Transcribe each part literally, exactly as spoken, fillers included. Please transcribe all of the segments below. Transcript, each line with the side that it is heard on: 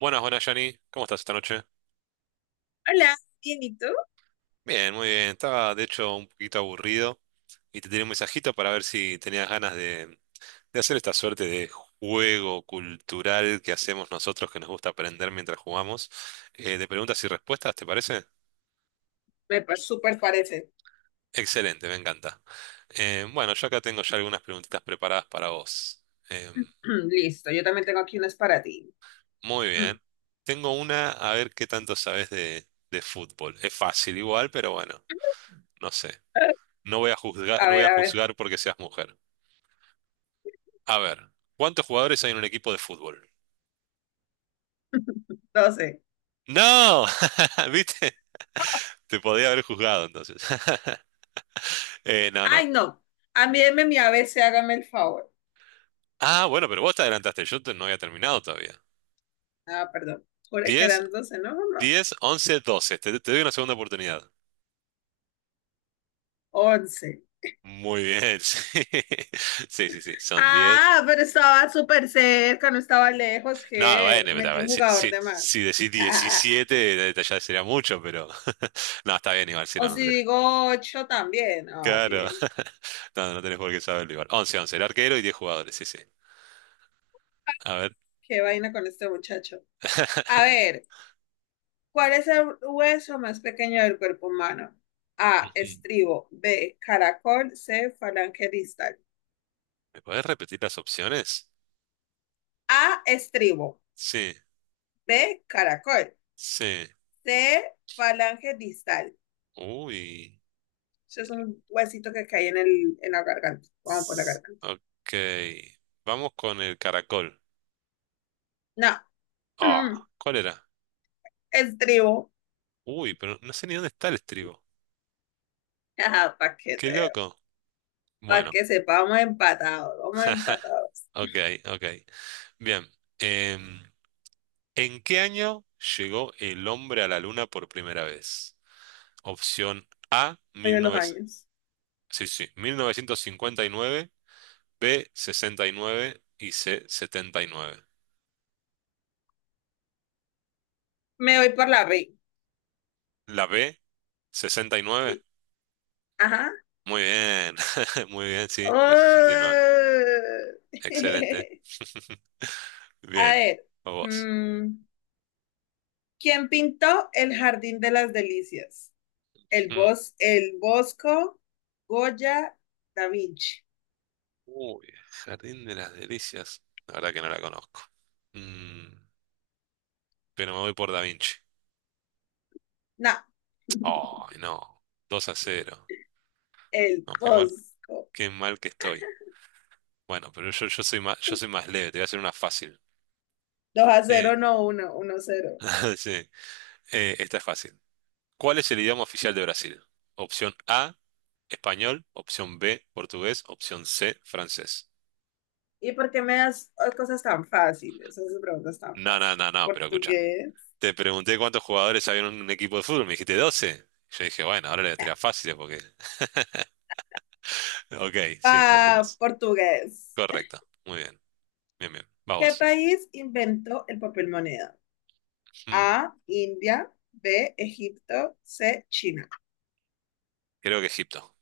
right: Buenas, buenas, Johnny. ¿Cómo estás esta noche?
left: Hola, bien, ¿y tú?
right: Bien, muy bien. Estaba, de hecho, un poquito aburrido y te tenía un mensajito para ver si tenías ganas de, de hacer esta suerte de juego cultural que hacemos nosotros que nos gusta aprender mientras jugamos, eh, de preguntas y respuestas, ¿te parece?
left: Me pa- súper parece.
right: Excelente, me encanta. Eh, bueno, yo acá tengo ya algunas preguntitas preparadas para vos. Em,
left: Listo, yo también tengo aquí unas para ti.
right: Muy
left: Mm.
right: bien. Tengo una, a ver qué tanto sabes de, de fútbol. Es fácil igual, pero bueno, no sé. No voy a juzgar,
left: A
right: no voy
left: ver,
right: a
left: a ver,
right: juzgar porque seas mujer. A ver, ¿cuántos jugadores hay en un equipo de fútbol?
left: doce.
right: ¡No! ¿Viste? Te podía haber juzgado entonces. Eh, no, no.
left: Ay, no. Envíeme mi A B C, hágame el favor.
right: Ah, bueno, pero vos te adelantaste. Yo te- no había terminado todavía.
left: Ah, perdón. Juré que
right: Diez,
left: eran doce, no, no, no.
right: diez, once, doce. Te, te doy una segunda oportunidad.
left: once.
right: Muy bien, sí. Sí, sí, sí. Son diez.
left: Ah, pero estaba súper cerca, no estaba lejos,
right: No,
left: Ger.
right: bueno, pero a
left: Metí un
right: ver, si,
left: jugador
right: si,
left: de más.
right: si decís diecisiete, ya sería mucho, pero. No, está bien igual, si
left: O
right: no, no
left: si
right: tenés.
left: digo ocho también. Ah, sí,
right: Claro.
left: ven.
right: No, no tenés por qué saberlo igual. Once, once. El arquero y diez jugadores, sí, sí. A ver.
left: Qué vaina con este muchacho. A ver, ¿cuál es el hueso más pequeño del cuerpo humano? A,
right: Ujú.
left: estribo. B, caracol. C, falange distal.
right: ¿Me puedes repetir las opciones?
left: A, estribo.
right: Sí,
left: B, caracol.
right: sí.
left: C, falange distal.
right: Uy.
left: Eso es un huesito que cae en, el, en la garganta. Vamos por la
right: S-
left: garganta.
right: Ok. Vamos con el caracol.
left: No. Mm,
right: Ah, ¿cuál era?
left: Estribo.
right: Uy, pero no sé ni dónde está el estribo.
left: Ajá, para que,
right: Qué
left: te-
right: loco.
left: pa'
right: Bueno,
left: que sepa, vamos empatados. Vamos empatados.
right: ok, ok. Bien. Em, ¿En qué año llegó el hombre a la luna por primera vez? Opción A,
left: Voy a los
right: diecinueve,
left: años.
right: sí, sí, mil novecientos cincuenta y nueve. B, sesenta y nueve. Y C, setenta y nueve.
left: Me voy por la B.
right: La B, sesenta y nueve.
left: Sí. Ajá.
right: Muy bien, muy bien, sí, en el sesenta y nueve.
left: Oh.
right: Excelente.
left: A
right: Bien,
left: ver,
right: a vos.
left: mm, ¿quién pintó el Jardín de las Delicias? El
right: Mm.
left: bos, el Bosco, Goya, Da Vinci.
right: Uy, Jardín de las Delicias. La verdad que no la conozco. Mm, pero me voy por Da Vinci.
left: No,
right: Ay, no. Dos a cero.
left: el
right: No, qué mal,
left: Bosco.
right: qué mal que estoy. Bueno, pero yo, yo soy más, yo soy más leve, te voy a hacer una fácil.
left: Dos a
right: Eh,
left: cero, no uno, uno a cero.
right: sí. Eh, esta es fácil. ¿Cuál es el idioma oficial de Brasil? Opción A, español, opción B, portugués, opción C, francés.
left: ¿Y por qué me das cosas tan fáciles? Esas preguntas tan
right: No, no,
left: fáciles.
right: no, no, pero escucha.
left: ¿Portugués?
right: Te pregunté cuántos jugadores había en un equipo de fútbol, me dijiste doce. Yo dije, bueno, ahora le voy a tirar fáciles porque... Ok, sí,
left: Ah,
right: portugués.
left: portugués.
right: Correcto, muy bien, bien, bien.
left: ¿Qué
right: Vamos.
left: país inventó el papel moneda?
right: Mm,
left: A, India, B, Egipto, C, China.
right: Creo que Egipto,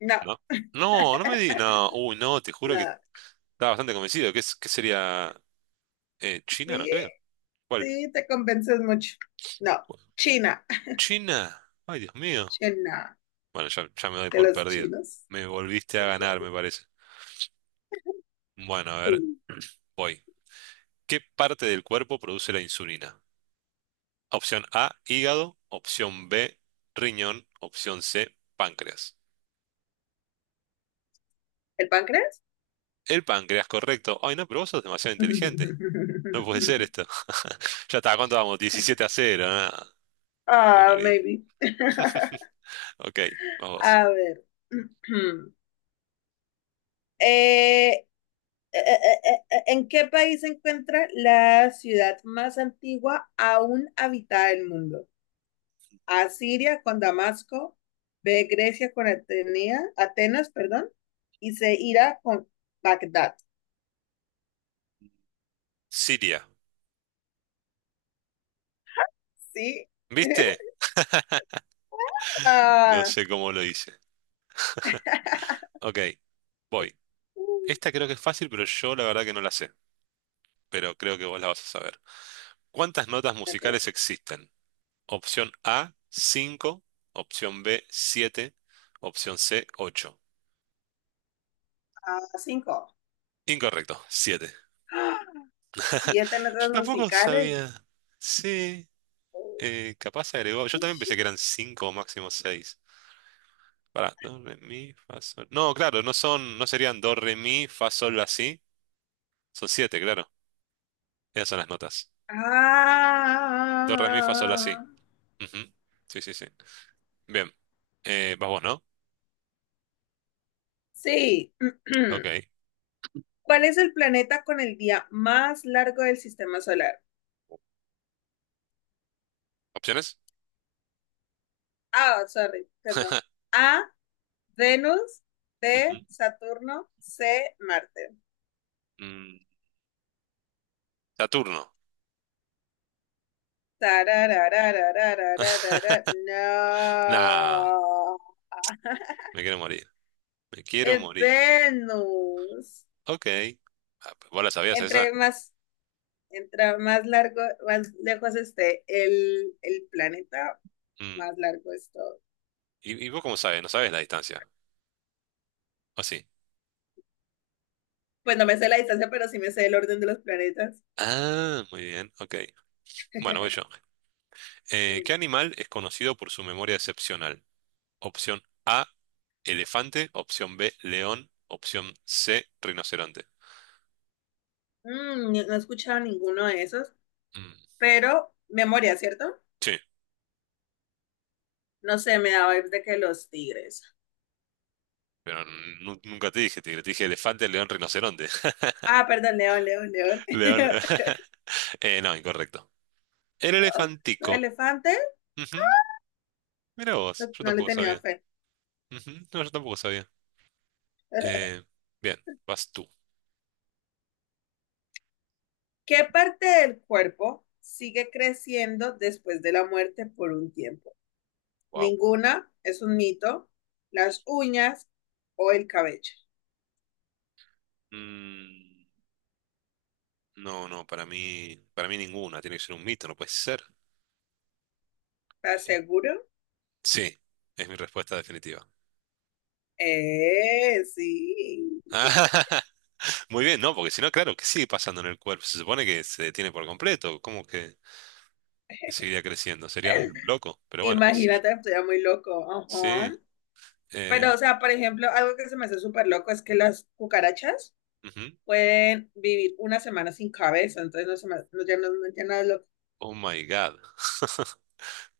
left: No,
right: ¿no? No, no me di... No, uy, no, te juro que
left: nada.
right: estaba bastante convencido. ¿Qué, es- qué sería? Eh, China, no
left: Sí.
right: creo. ¿Cuál?
left: Sí, te convences mucho. No, China.
right: ¿China? Ay, Dios mío.
left: China,
right: Bueno, ya, ya me doy
left: de
right: por
left: los
right: perdido.
left: chinos.
right: Me volviste a ganar, me parece. Bueno, a ver, voy. ¿Qué parte del cuerpo produce la insulina? Opción A, hígado. Opción B, riñón. Opción C, páncreas.
left: ¿El páncreas?
right: El páncreas, correcto. Ay, no, pero vos sos demasiado inteligente. No puede ser esto. Ya está, ¿cuánto vamos? diecisiete a cero. Nada. Te
left: Ah,
right: morís.
left: maybe.
right: Ok, vamos.
left: A ver. Eh, eh, eh, eh, eh, ¿en qué país se encuentra la ciudad más antigua aún habitada del mundo? A, Siria con Damasco, B, Grecia con Atenea, Atenas, perdón, y C, Ira con Bagdad.
right: Siria.
left: ¿Sí?
right: ¿Viste? No
left: Ah.
right: sé cómo lo hice. Ok, voy.
left: Ok.
right: Esta creo que es fácil, pero yo la verdad que no la sé. Pero creo que vos la vas a saber. ¿Cuántas notas musicales existen? Opción A, cinco. Opción B, siete. Opción C, ocho.
left: Ah, cinco.
right: Incorrecto, siete.
left: ¡Ah! Siete
right: Yo
left: notas
right: tampoco
left: musicales.
right: sabía. Sí, eh, capaz se agregó. Yo también pensé que eran cinco o máximo seis. Para, do, re, mi, fa, sol. No, claro, no son, no serían do, re, mi, fa, sol, la, si. Son siete, claro. Esas son las notas. Do, re, mi, fa, sol, la, si.
left: Ah,
right: Ujú. Sí, sí, sí. Bien. Eh, vas vos, ¿no?
left: sí.
right: Ok.
left: ¿Cuál es el planeta con el día más largo del sistema solar?
right: ¿Opciones?
left: Ah, sorry, perdón. A, Venus, B,
right: Ujú.
left: Saturno, C, Marte.
right: Mm, Saturno.
left: Tarararararararara. No.
right: Nah, me quiero morir. Me quiero
left: Es
right: morir.
left: Venus.
right: Ok. Ah, pues, ¿vos la sabías esa?
left: Entre más Entra más largo, más lejos esté el, el planeta,
right: Mm.
left: más largo es todo.
right: ¿Y, y vos cómo sabes? ¿No sabes la distancia? ¿O sí?
left: Pues no me sé la distancia, pero sí me sé el orden de los planetas.
right: Ah, muy bien. Ok. Bueno, voy yo. Eh, ¿qué
left: Mm,
right: animal es conocido por su memoria excepcional? Opción A, elefante. Opción B, león. Opción C, rinoceronte.
left: mm, ni- no he escuchado ninguno de esos,
right: Mm,
left: pero memoria, ¿cierto?
right: Sí,
left: No sé, me da vibes de que los tigres.
right: pero nu- nunca te dije tigre. Te dije elefante, león, rinoceronte.
left: Ah, perdón, león, león, león.
right: León. Eh, no, incorrecto. El
left: Los
right: elefantico.
left: elefantes,
right: Ujú, mira
left: no,
right: vos, yo
left: no le
right: tampoco
left: tenía
right: sabía.
left: fe.
right: Ujú, no, yo tampoco sabía. Eh, Bien, vas tú.
left: ¿Qué parte del cuerpo sigue creciendo después de la muerte por un tiempo?
right: Wow.
left: Ninguna es un mito. Las uñas o el cabello.
right: Mm, no, no, para mí, para mí ninguna. Tiene que ser un mito, no puede ser.
left: ¿Estás
right: Eh,
left: seguro?
right: Sí, es mi respuesta definitiva.
left: Eh, sí.
right: Muy bien, no, porque si no, claro, que sigue pasando en el cuerpo. Se supone que se detiene por completo. ¿Cómo que, que, seguiría creciendo? Sería muy loco, pero bueno, qué sé yo.
left: Imagínate, estoy muy loco.
right: Sí.
left: Ajá.
right: eh,
left: Pero, o sea, por ejemplo, algo que se me hace súper loco es que las cucarachas
right: Ujú.
left: pueden vivir una semana sin cabeza, entonces no se me, no, ya no, no- ya no es loco.
right: Oh my God.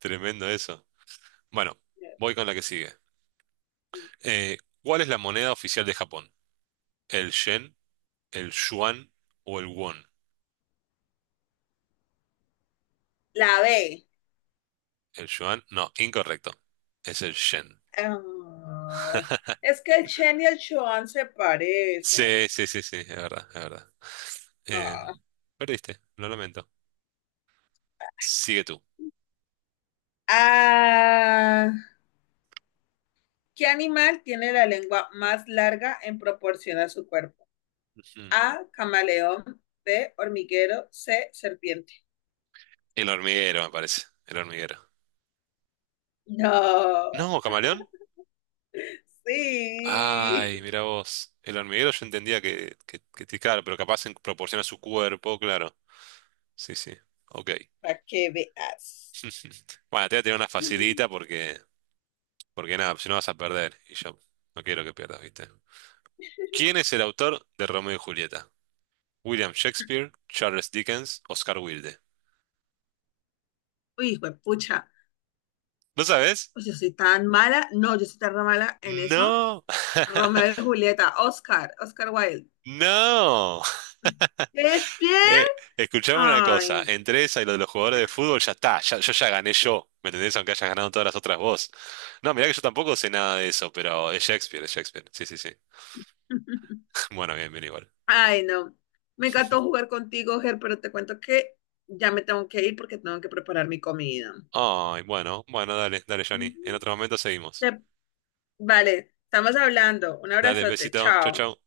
right: Tremendo eso. Bueno, voy con la que sigue. Eh, ¿Cuál es la moneda oficial de Japón? ¿El yen? El yuan o el won.
left: La B.
right: El yuan, no, incorrecto. Es el yen.
left: Ah, es que el Chen y el Chuan se
right: Sí,
left: parecen.
right: sí, sí, sí, es verdad, es verdad.
left: No.
right: Em, Perdiste, lo lamento. Sigue tú.
left: Ah, ¿qué animal tiene la lengua más larga en proporción a su cuerpo?
right: Mm.
left: A, camaleón, B, hormiguero, C, serpiente.
right: El hormiguero, me parece. El hormiguero.
left: No,
right: No, camaleón. Ay,
left: sí,
right: mira vos. El hormiguero yo entendía que, que, que te- claro, pero capaz en proporción a su cuerpo, claro. Sí, sí. Ok.
left: para que veas.
right: Bueno, te voy a tirar una facilita porque, porque nada, si no vas a perder. Y yo no quiero que pierdas, ¿viste? ¿Quién es el autor de Romeo y Julieta? William Shakespeare, Charles Dickens, Oscar Wilde.
left: Uy, hijo de pucha,
right: ¿No sabes?
left: pues yo soy tan mala, no, yo soy tan mala en eso.
right: No,
left: Romeo y Julieta, Oscar, Oscar Wilde.
right: no.
left: Es ¿Shakespeare?
right: Eh, Escuchame una cosa,
left: Ay.
right: entre esa y lo de los jugadores de fútbol ya está, ya- yo ya gané yo, ¿me entendés? Aunque hayas ganado todas las otras vos. No, mirá que yo tampoco sé nada de eso, pero es Shakespeare, es Shakespeare. Sí, sí, sí. Bueno, bien, bien igual.
left: Ay, no. Me encantó jugar contigo, Ger, pero te cuento que ya me tengo que ir porque tengo que preparar mi comida.
right: Ay, bueno, bueno, dale, dale, Johnny. En
left: Ujú.
right: otro momento seguimos.
left: Te- Vale, estamos hablando. Un
right: Dale,
left: abrazote,
right: besito, chau,
left: chao.
right: chau.